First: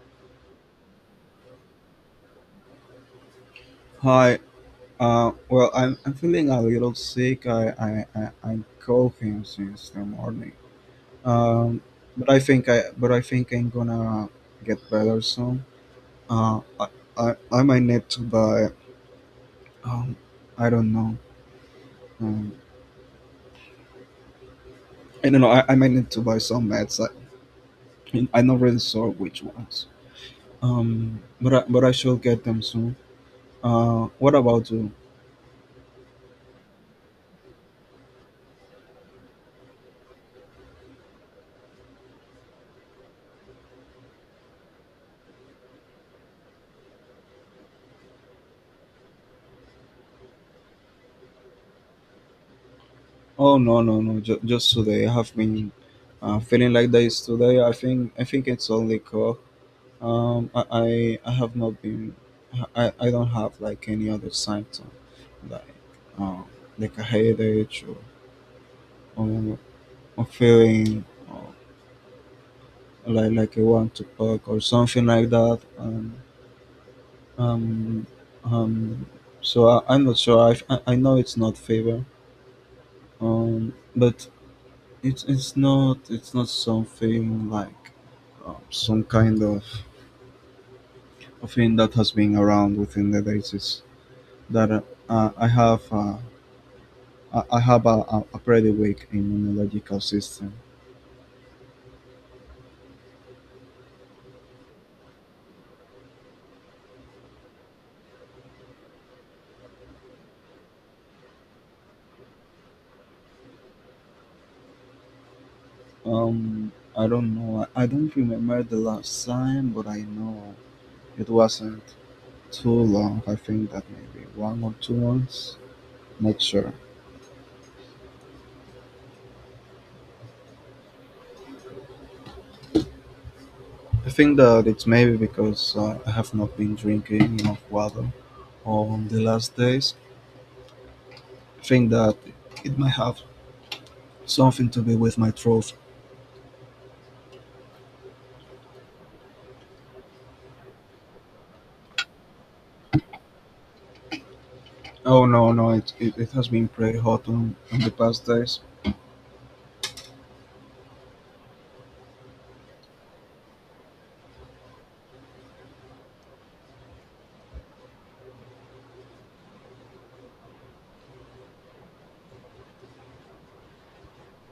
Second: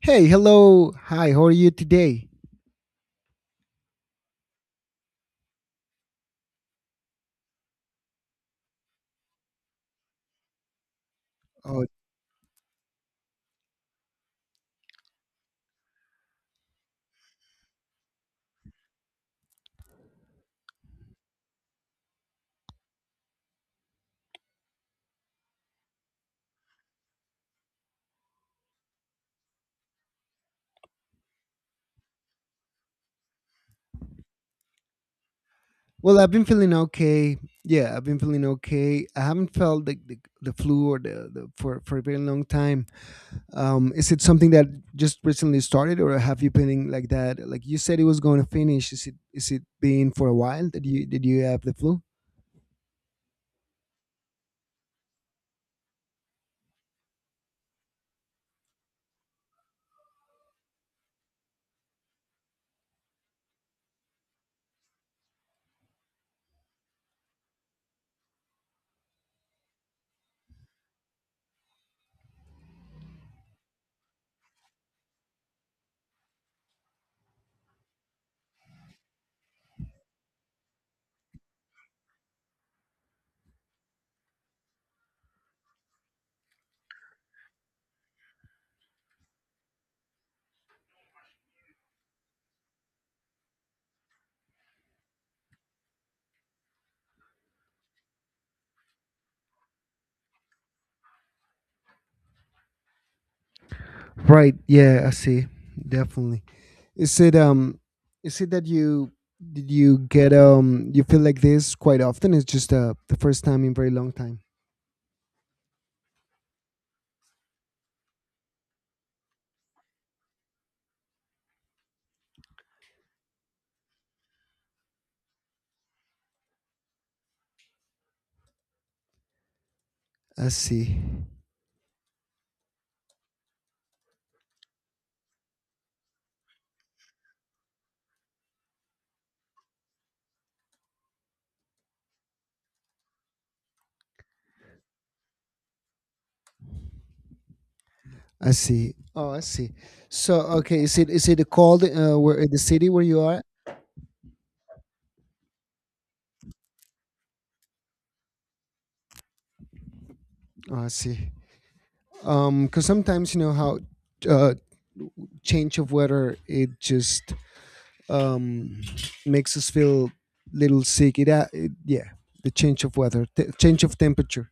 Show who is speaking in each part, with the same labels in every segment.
Speaker 1: Hey, hello. Hi, how are you today?
Speaker 2: Hi. Well, I'm feeling a little sick. I'm coughing since the morning. Um,
Speaker 1: Oh,
Speaker 2: but I think I but I think I'm gonna get better soon. Uh, I, I might need to buy um, I don't know. Um, I don't know. I might need to buy some meds. I'm not really sure which ones. But I shall get them soon. What about you?
Speaker 1: well, I've been feeling okay. Yeah, I've been feeling okay. I haven't felt the flu or for a very long time. Is it something that just recently started, or have you been like that? Like you said, it was going to finish. Is it been for a while? Did you have the flu?
Speaker 2: Oh no, no, no! Just today, I have been feeling like this today. I think it's only cool. I have not been. I don't have like any other symptom, like um, like a headache or, or feeling or like I want to puke or something like that. Um um. So I'm not sure. I know it's not fever. But it's it's not something like some kind of a thing that has been around within the days. It's that uh, I have uh, I have a pretty weak immunological system.
Speaker 1: Right. Yeah, I see. Definitely. Is it um? Is it that you did you get? You feel like this quite often? It's just the first time in very long time.
Speaker 2: I don't know. I don't remember the last time, but I know it wasn't too long. I think that maybe 1 or 2 months. Not sure.
Speaker 1: I see.
Speaker 2: I think that it's maybe because I have not been drinking enough water on the last days, think that it might have something to do with my throat.
Speaker 1: I see. Oh, I see. So, okay, is it called where in the city where you are?
Speaker 2: Oh no, no, it has been pretty hot on the past days.
Speaker 1: Oh, I see. Because sometimes you know how uh, change of weather it just um makes us feel little sick. It yeah, the change of weather, change of temperature.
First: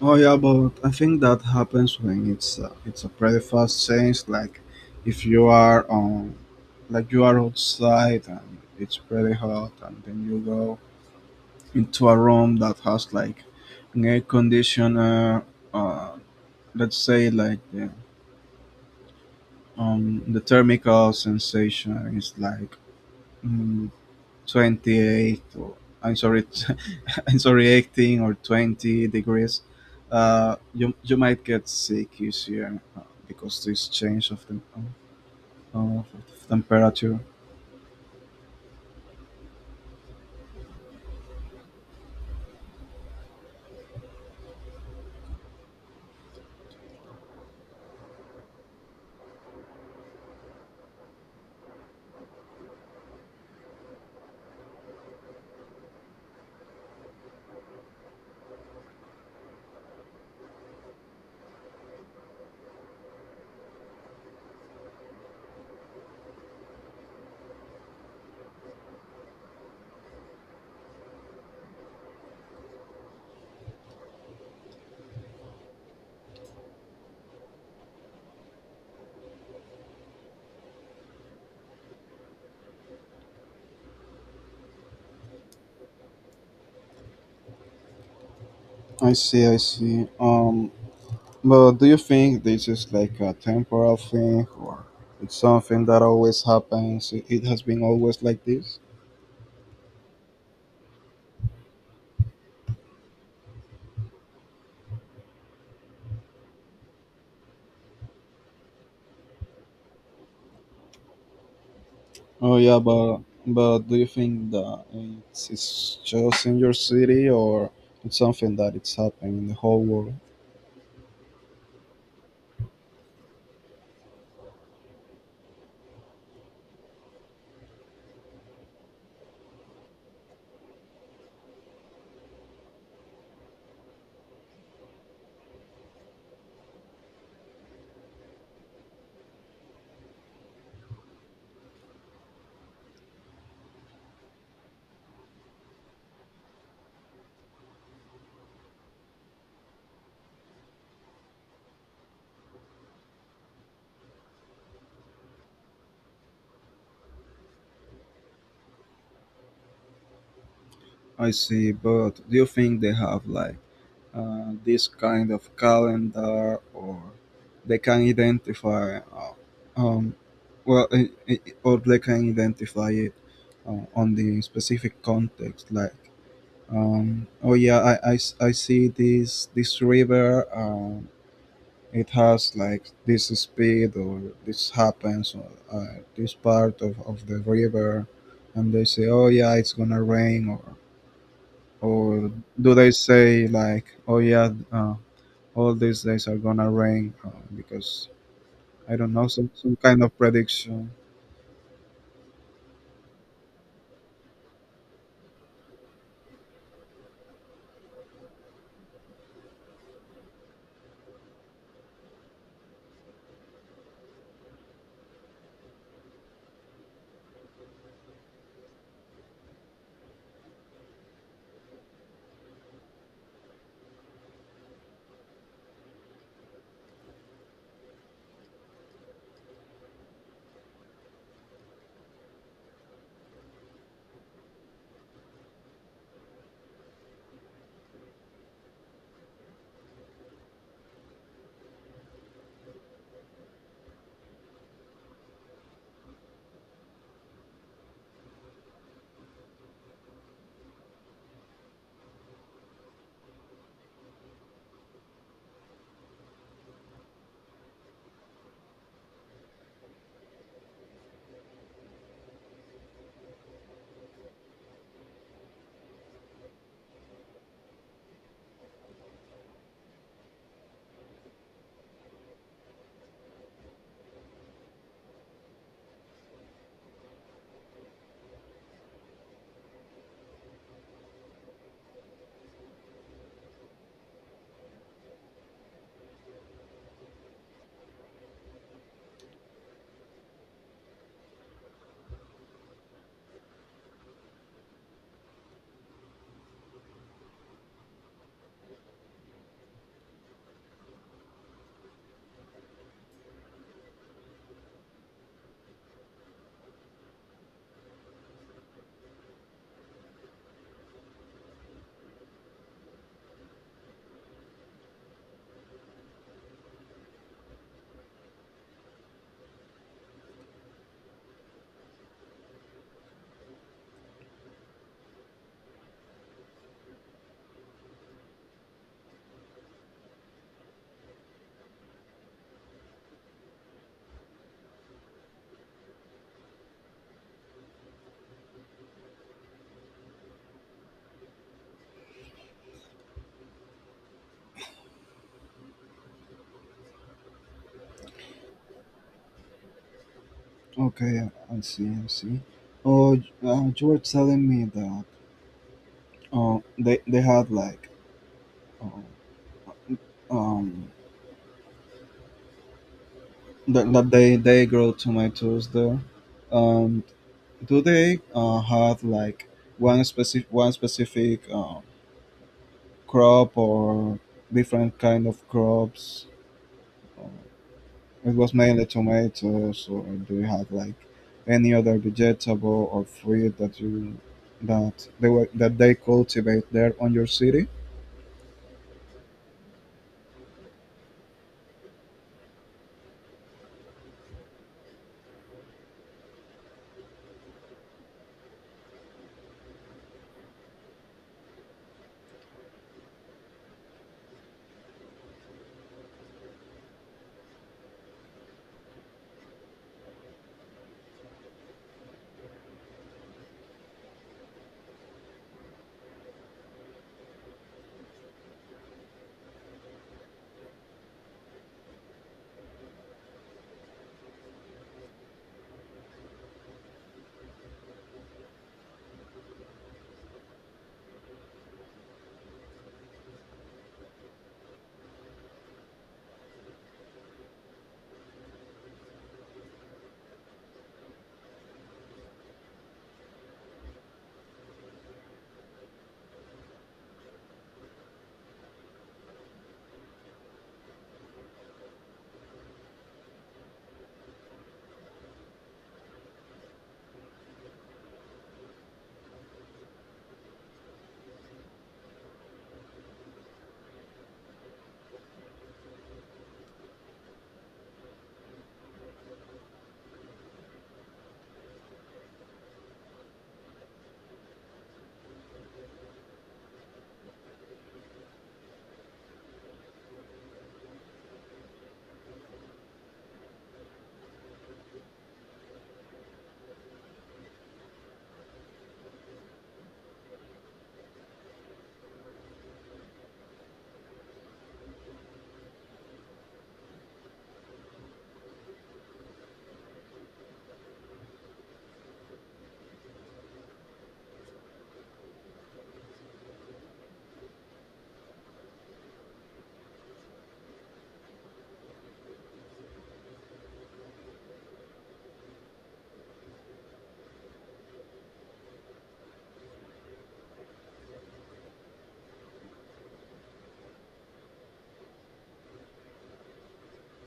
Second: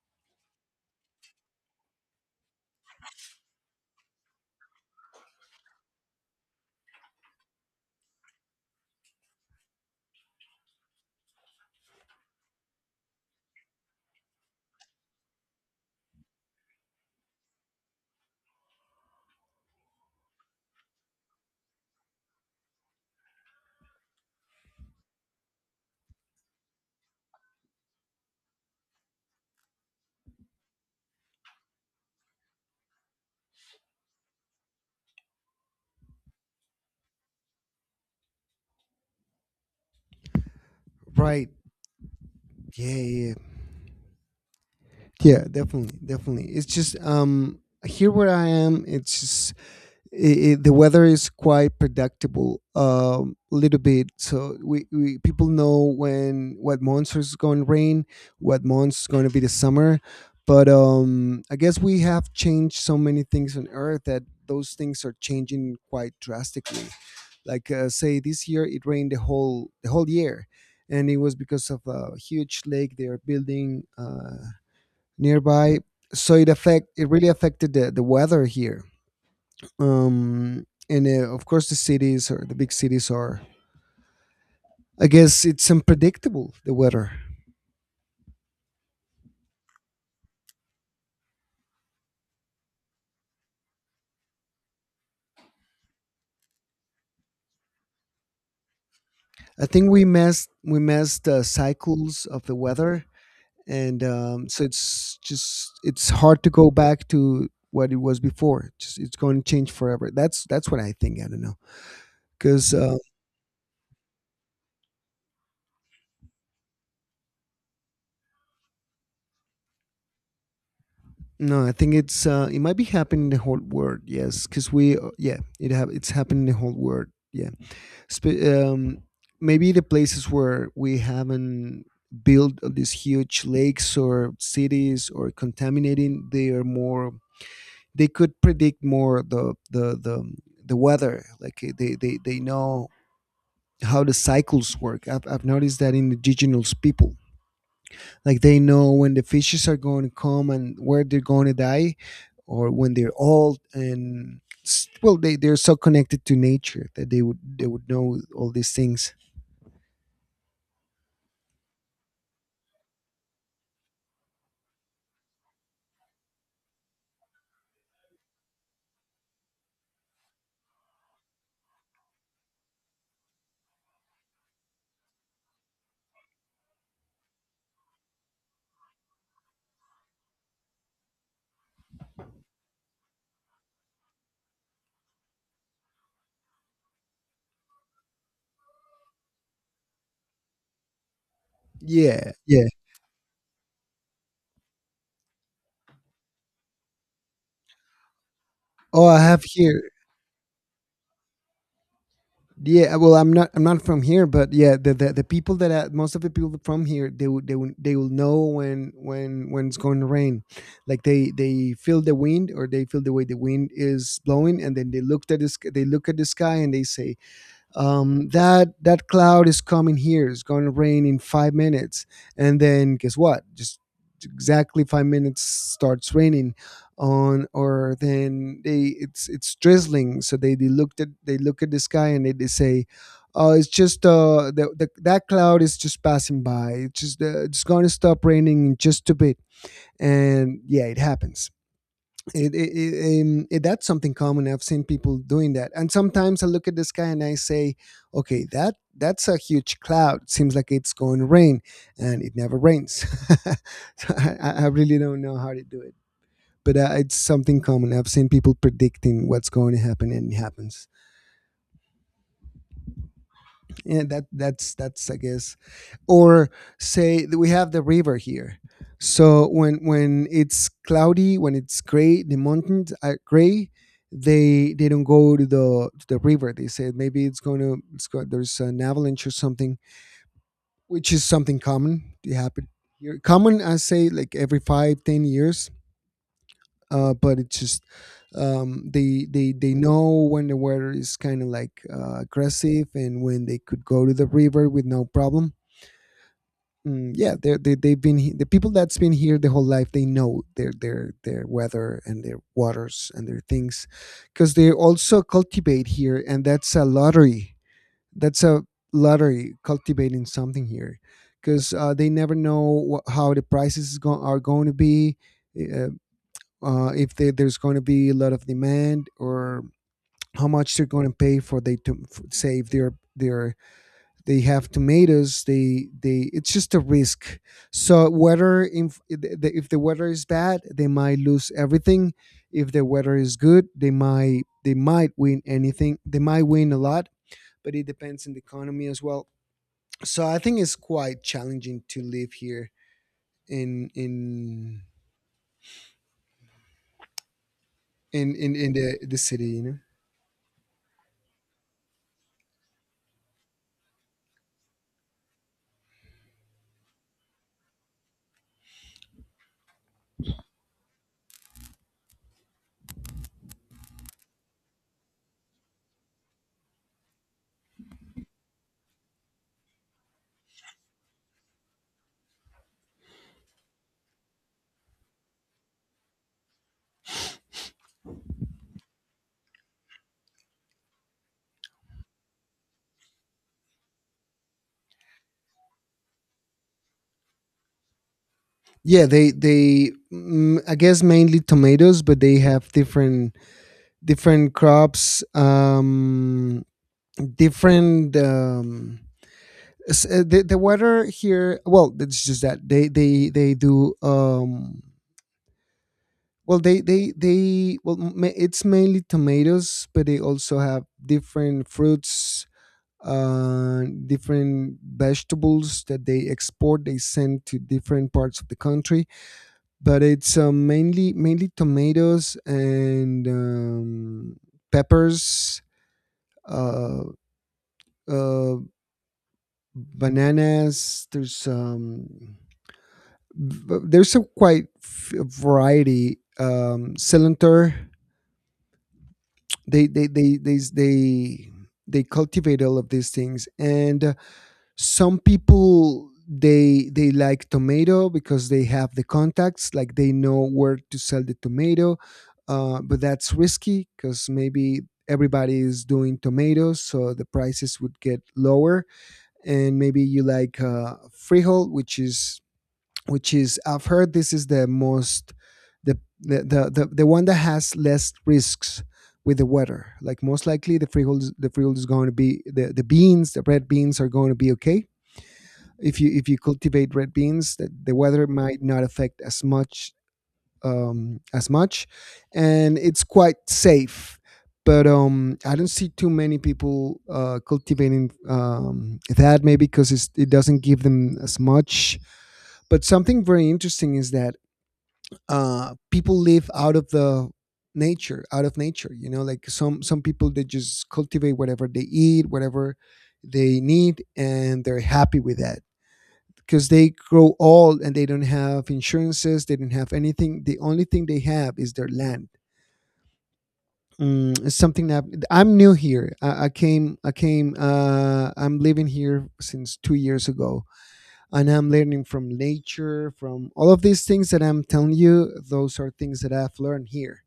Speaker 2: Oh yeah, but I think that happens when it's a pretty fast change. Like if you are on, like you are outside and it's pretty hot, and then you go into a room that has like an air conditioner. Uh, let's say like the thermical sensation is like mm, 28, or I'm sorry, I'm sorry, 18 or 20 degrees. You might get sick easier because this change of the of temperature.
Speaker 1: Right. Yeah. Yeah. Yeah. Yeah, definitely. Definitely. It's just here where I am. It's just the weather is quite predictable a little bit, so we people know when, what months is going to rain, what months is going to be the summer. But I guess we have changed so many things on earth that those things are changing quite drastically. Like say this year it rained the whole year, and it was because of a huge lake they are building nearby. So it really affected the weather here. And of course, the cities or the big cities are. I guess it's unpredictable, the weather.
Speaker 2: I see, I see. Um but do you think this is like a temporal thing, or it's something that always happens? It has been always like this?
Speaker 1: I think we messed the cycles of the weather, and so it's just it's hard to go back to what it was before. Just it's going to change forever. That's what I think. I don't know,
Speaker 2: Oh
Speaker 1: because
Speaker 2: yeah, but do you think that it's just in your city, or it's something that it's happening in the whole world?
Speaker 1: no, I think it might be happening in the whole world. Yes, because we yeah, it's happening in the whole world. Yeah. Sp- um, Maybe the places where we haven't built these huge lakes or cities or contaminating, they are more. They could predict more the weather. Like they know how the cycles work. I've noticed that in indigenous people, like they know when the fishes are going to come and where they're going to die, or when they're old and well they're so connected to nature that they would know all these things.
Speaker 2: I see, but do you think they have like this kind of calendar, or they can identify, um, well, I or they can identify it on the specific context, like, oh yeah, I s- I see this river, it has like this speed, or this happens, or this part of the river, and they say, oh yeah, it's gonna rain, or
Speaker 1: Yeah, yeah.
Speaker 2: do they say like, oh yeah, all these days are gonna rain, because I
Speaker 1: Oh,
Speaker 2: don't
Speaker 1: I
Speaker 2: know,
Speaker 1: have
Speaker 2: some
Speaker 1: here.
Speaker 2: kind of prediction.
Speaker 1: Yeah, well, I'm not. I'm not from here, but yeah, the people that are, most of the people from here, they will know when it's going to rain. Like they feel the wind, or they feel the way the wind is blowing, and then they look at the sky and they say, that cloud is coming here. It's going to rain in 5 minutes, and then guess what? Just exactly 5 minutes starts raining. On or then they It's drizzling, so they look at the sky and they say, oh it's just that cloud is just passing by, it's going to stop raining in just a bit. And yeah, it happens. That's something common. I've seen people doing that. And sometimes I look at the sky and I say, okay, that's a huge cloud, seems like it's going to rain, and it never rains. So I really don't know how to do it. But it's something common. I've seen people predicting what's going to happen and it happens. Yeah, that's I guess. Or, say that we have the river here. So when it's cloudy, when it's gray, the mountains are gray, they don't go to the river. They say maybe it's going to it's going, there's an avalanche or something, which is something common. It happened here. Common, I say, like every 5, 10 years. But it's just they know when the weather is kind of like aggressive, and when they could go to the river with no problem. Yeah, the people that's been here the whole life, they know their weather and their waters and their things, because they also cultivate here, and that's a lottery. That's a lottery, cultivating something here, because they never know how the prices are going to be. Uh, if they, There's going to be a lot of demand, or how much they're going to pay for they to say, if they're, they have tomatoes, they it's just a risk. So weather, if the weather is bad, they might lose everything. If the weather is good, they might win anything, they might win a lot. But it depends on the economy as well. So I think it's quite challenging to live here, in in in the city, you know.
Speaker 2: Okay, I see, I see. Oh, you were telling me that they had like uh, um that, that they grow tomatoes there. Um do they have like one specific crop or different kind of crops? It was mainly tomatoes, or do you have like any other vegetable or fruit that you that they were that they cultivate there on your city?
Speaker 1: Yeah they I guess mainly tomatoes, but they have different different crops. Different the weather here, well it's just that they do well they well it's mainly tomatoes, but they also have different fruits, different vegetables, that they export, they send to different parts of the country. But it's mainly tomatoes, and peppers, uh uh bananas. There's there's a quite variety. Cylinder. They they they they they they cultivate all of these things. And some people, they like tomato, because they have the contacts, like they know where to sell the tomato. But that's risky, because maybe everybody is doing tomatoes, so the prices would get lower. And maybe you like frijol, which is I've heard this is the most, the one that has less risks with the weather. Like, most likely the freehold the freehold is going to be, the beans, the red beans, are going to be okay. If you cultivate red beans, the weather might not affect as much, as much, and it's quite safe. But I don't see too many people cultivating that, maybe because it doesn't give them as much. But something very interesting is that people live out of the nature, out of nature. You know, like some people, they just cultivate whatever they eat, whatever they need, and they're happy with that, because they grow old and they don't have insurances, they don't have anything. The only thing they have is their land. Mm, it's something that I'm new here. I came, I came. I'm living here since 2 years ago, and I'm learning from nature, from all of these things that I'm telling you. Those are things that I've learned here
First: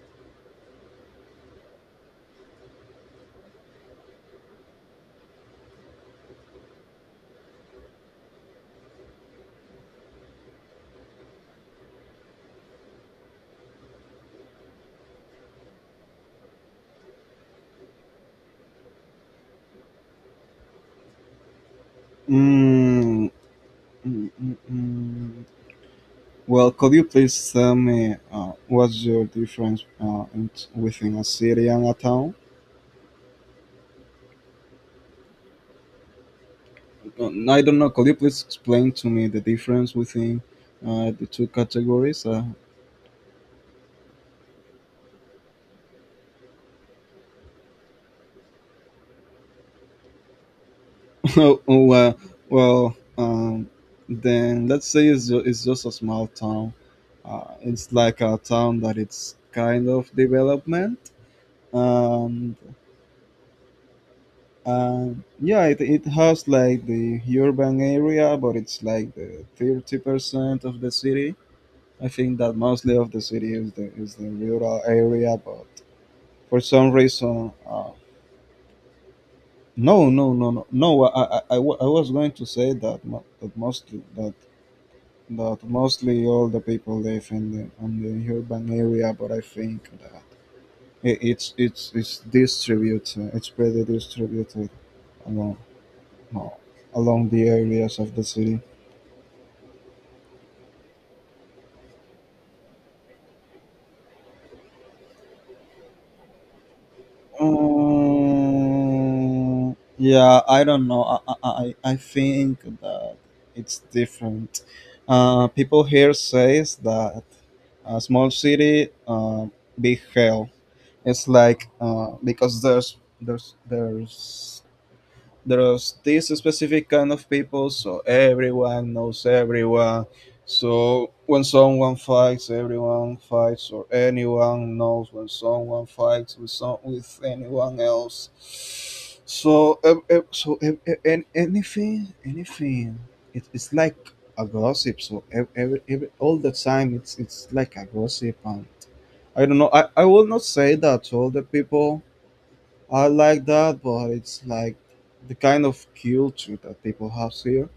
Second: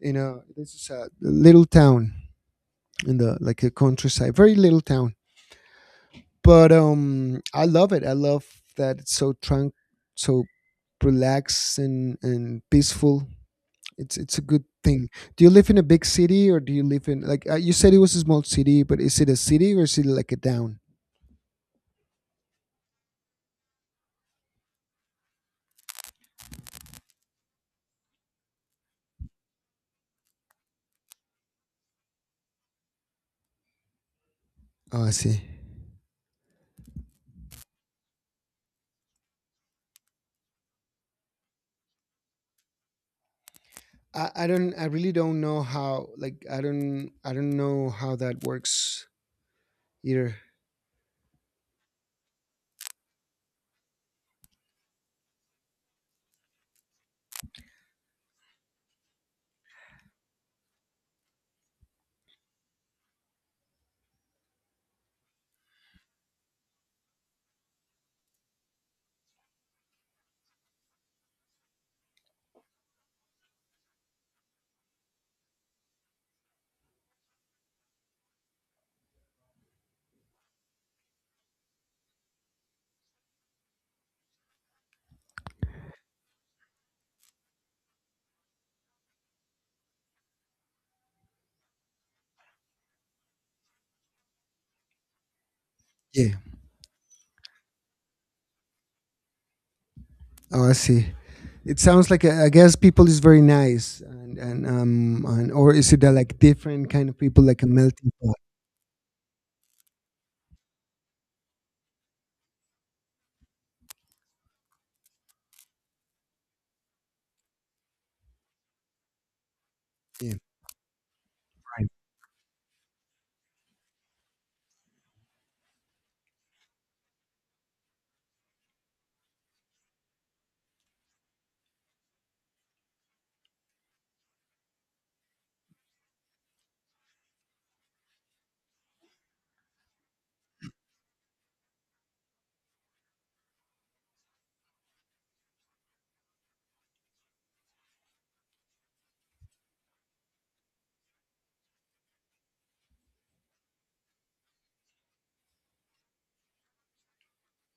Speaker 1: in a, this is a little town, in the, like a countryside, very little town. But I love it. I love that it's so tranquil, so relaxed and peaceful. It's a good thing. Do you live in a big city, or do you live in like you said it was a small city, but is it a city or is it like a town?
Speaker 2: Mm, mm. Well, could you please tell me what's your difference within a city and a town?
Speaker 1: Oh, I see.
Speaker 2: I don't know. Could you please explain to me the difference within the two categories?
Speaker 1: I don't. I really don't know how. Like I don't. I don't know how that works either.
Speaker 2: Oh, well, then let's say it's, it's just a small town. It's like a town that it's kind of development. And yeah, it has like the urban area, but it's like the 30% of the city. I think that mostly of the city is is the rural area, but for some reason, no, no, no, no, no. I was going to say that, that mostly all the people live in the on the urban area, but I think that it's distributed, it's pretty distributed along.
Speaker 1: Yeah.
Speaker 2: No, along the areas of the city.
Speaker 1: Oh, I see. It sounds like I guess people is very nice, and, or is it like different kind of people, like a melting pot?
Speaker 2: Yeah, I don't know. I think that it's different. People here says that a small city big
Speaker 1: Yeah,
Speaker 2: hell. It's like
Speaker 1: right,
Speaker 2: because there's There's this specific kind of people, so everyone knows everyone. So when someone fights, everyone fights, or anyone knows when someone fights with some with anyone else. So anything it's like a gossip. So ev every, all the time it's like a gossip, and I don't know. I will not say that to all the people I like that, but it's like the kind of culture that people have here,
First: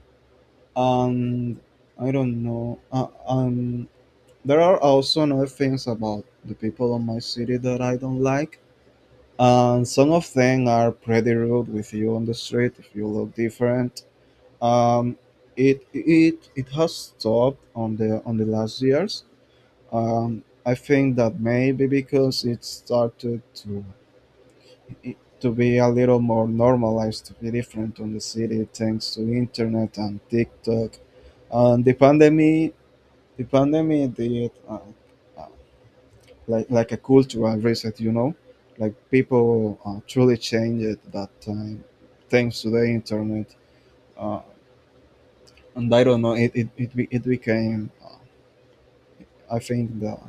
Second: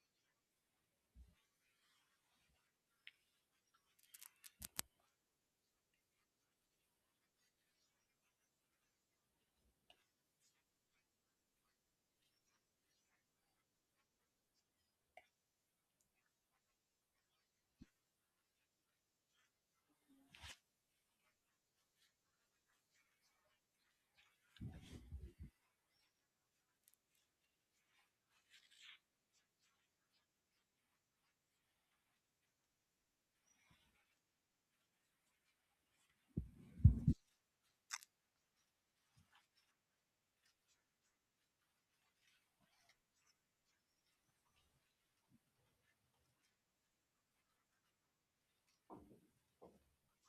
Speaker 2: and I don't know. There are also other things about the people of my city that I don't like, and some of them are pretty rude with you on the street if you look different. Um, it has stopped on the last years. I think that maybe because it started to it to be a little more normalized, to be different on the city thanks to internet and TikTok. And the pandemic did uh, like a cultural reset, you know, like people truly changed at that time thanks to the internet. Uh, and I don't know, it became, I think that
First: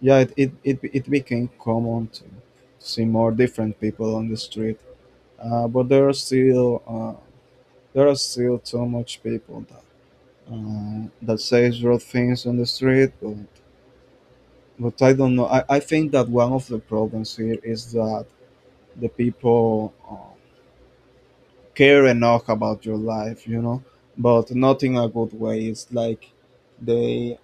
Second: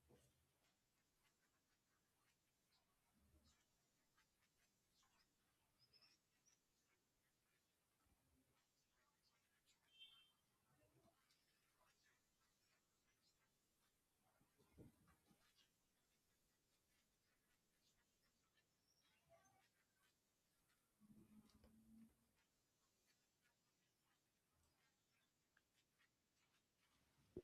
Speaker 2: yeah, it became common to see more different people on the street. But there are still there are still too much people that that says rude things on the street, but I don't know. I think that one of the problems here is that the people care enough about your life, you know, but not in a good way. It's like they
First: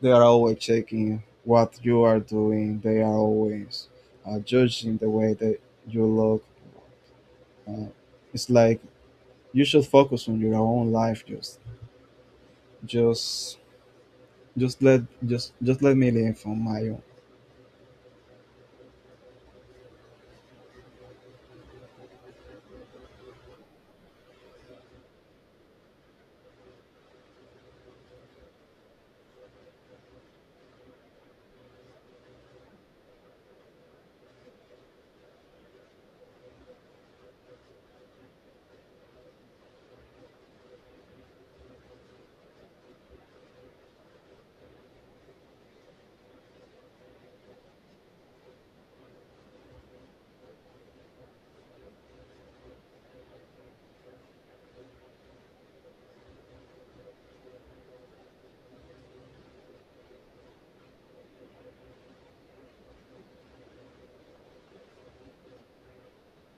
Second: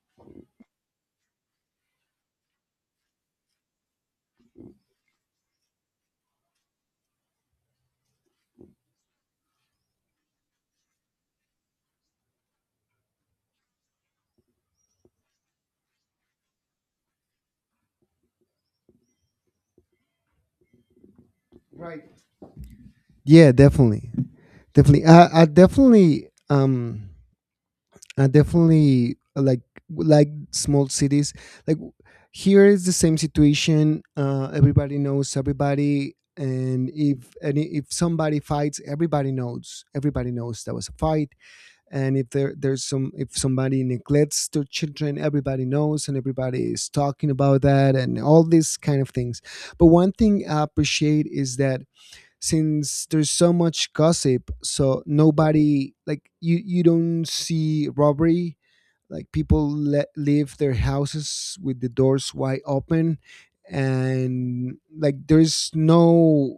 Speaker 2: they are always checking what you are doing. They are always judging the way that you look. Uh, it's like you should focus on your own life. Just Just let just let me live from my own.
Speaker 1: right. Yeah, definitely, definitely. I definitely, I definitely like small cities. Like, here is the same situation. Everybody knows everybody, and if any if somebody fights, everybody knows. Everybody knows there was a fight. And if there there's some if somebody neglects their children, everybody knows, and everybody is talking about that, and all these kind of things. But one thing I appreciate is that since there's so much gossip, so nobody, like, you don't see robbery. Like, people let, leave their houses with the doors wide open, and like there's no,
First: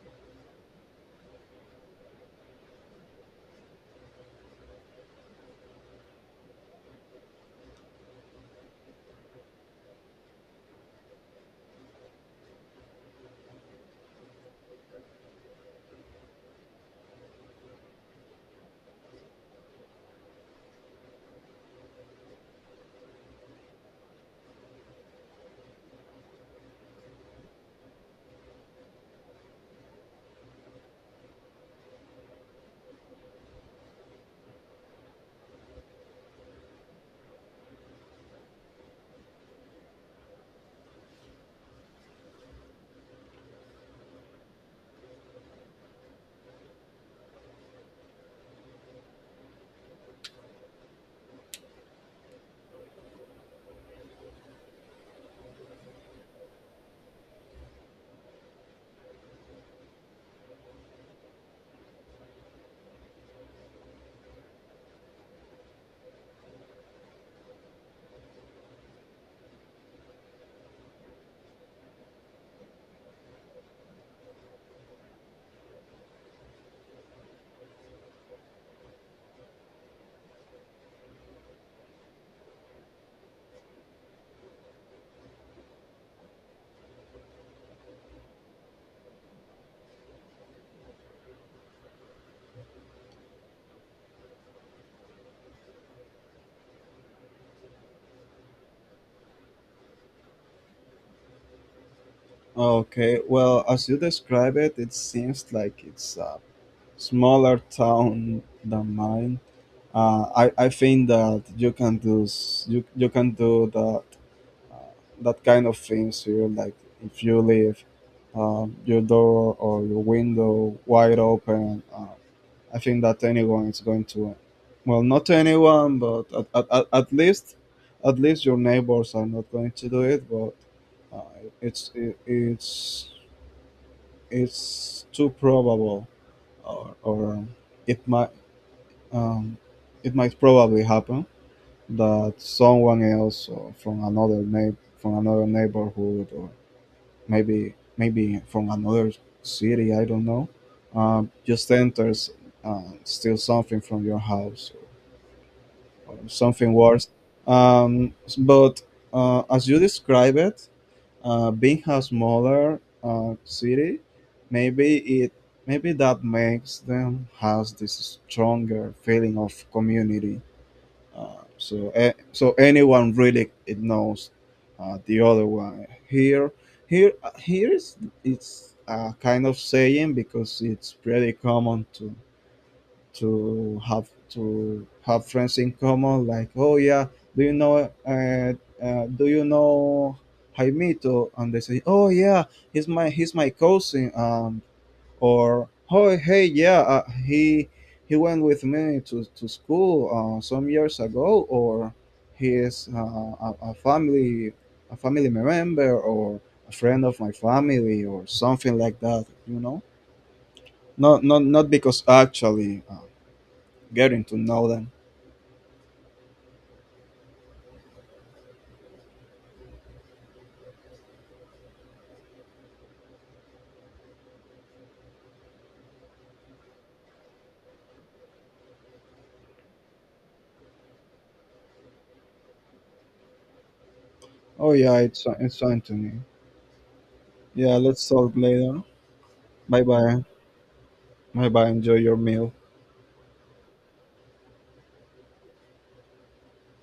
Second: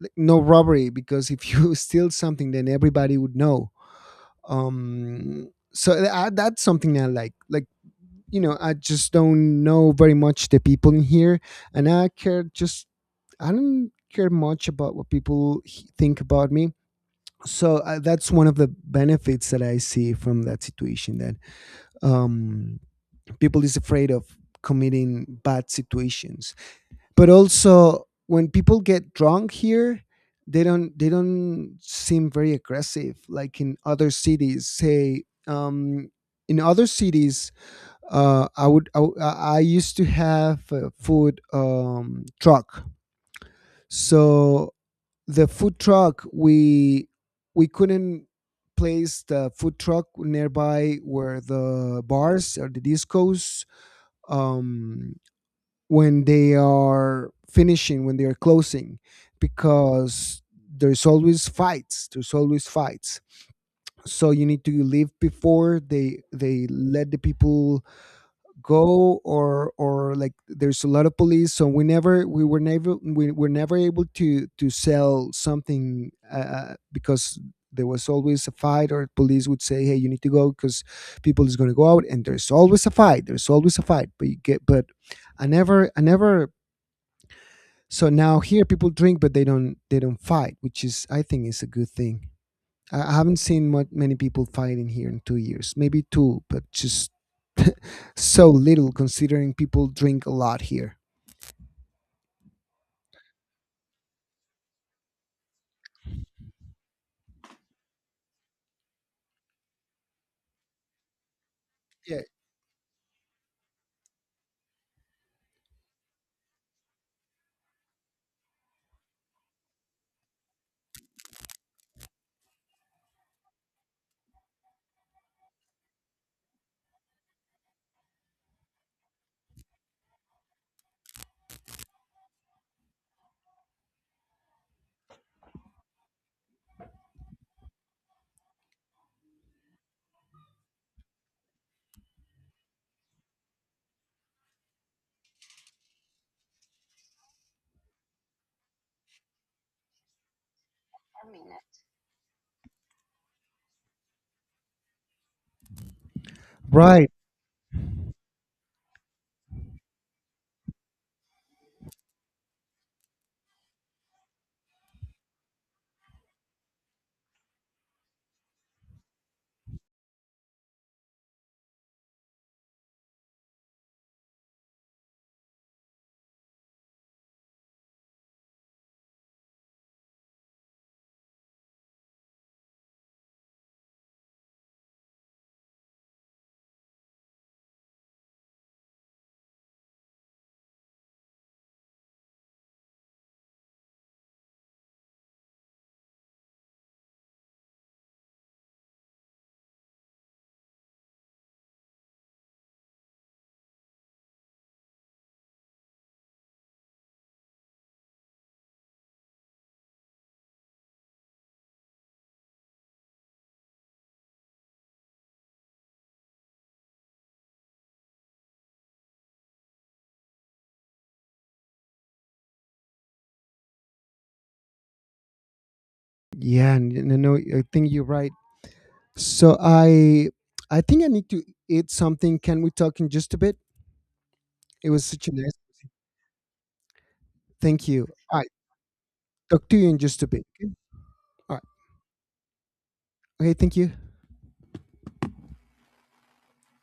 Speaker 1: like, no robbery, because if you steal something, then everybody would know. That's something I like. Like, you know, I just don't know very much the people in here, and I care just, I don't care much about what people think about me. So that's one of the benefits that I see from that situation, that um people is afraid of committing bad situations. But also when people get drunk here, they don't seem very aggressive like in other cities. Say in other cities, I would I used to have a food truck. So the food truck, we couldn't place the food truck nearby where the bars or the discos, um when they are finishing, when they are closing, because there's always fights. There's always fights. So you need to leave before they let the people go, or like there's a lot of police. So we never we were never we were never able to sell something because there was always a fight, or police would say, "Hey, you need to go, because people is going to go out," and there's always a fight. There's always a fight. But you get, but I never, so now here people drink, but they don't fight, which is, I think, is a good thing. I haven't seen much, many people fighting here in 2 years, maybe two, but just so little, considering people drink a lot here.
Speaker 2: Okay, well, as you describe it, it seems like it's a smaller town than mine. I think that you can
Speaker 1: Yeah,
Speaker 2: do you can do that uh, that kind of things here. Like if you leave your door or your window wide open, I think that anyone is going to, well, not anyone, but at, at least your neighbors are not going to do it. But it, it's too probable, or, it might um, it might probably happen that someone else or from another neighborhood, or maybe from another city, I don't know, just enters and steals something from your house, something worse.
Speaker 1: right.
Speaker 2: Um, but as you describe it, being a smaller city, maybe it maybe that makes them has this stronger feeling of community. So anyone really it knows the other one here. Here, Here is, it's a kind of saying because it's pretty common to to have friends in common, like, oh yeah, do you know uh, do you know Jaimito, and they say, oh yeah, he's my cousin, or oh, hey, yeah, he went with me to school some years ago, or he is a, family member, or a friend of my family or something like that, you know, not because actually getting to know them.
Speaker 1: Yeah, and no, no, I think you're right. So I think I need to eat something. Can we talk in just a bit?
Speaker 2: Oh
Speaker 1: It
Speaker 2: yeah,
Speaker 1: was
Speaker 2: it's
Speaker 1: such a nice.
Speaker 2: Anthony. Yeah,
Speaker 1: Thank you,
Speaker 2: let's talk
Speaker 1: all right.
Speaker 2: later.
Speaker 1: Talk to
Speaker 2: Bye
Speaker 1: you in just
Speaker 2: bye.
Speaker 1: a bit, okay?
Speaker 2: Bye
Speaker 1: All right,
Speaker 2: bye. Enjoy your meal.
Speaker 1: okay, thank you.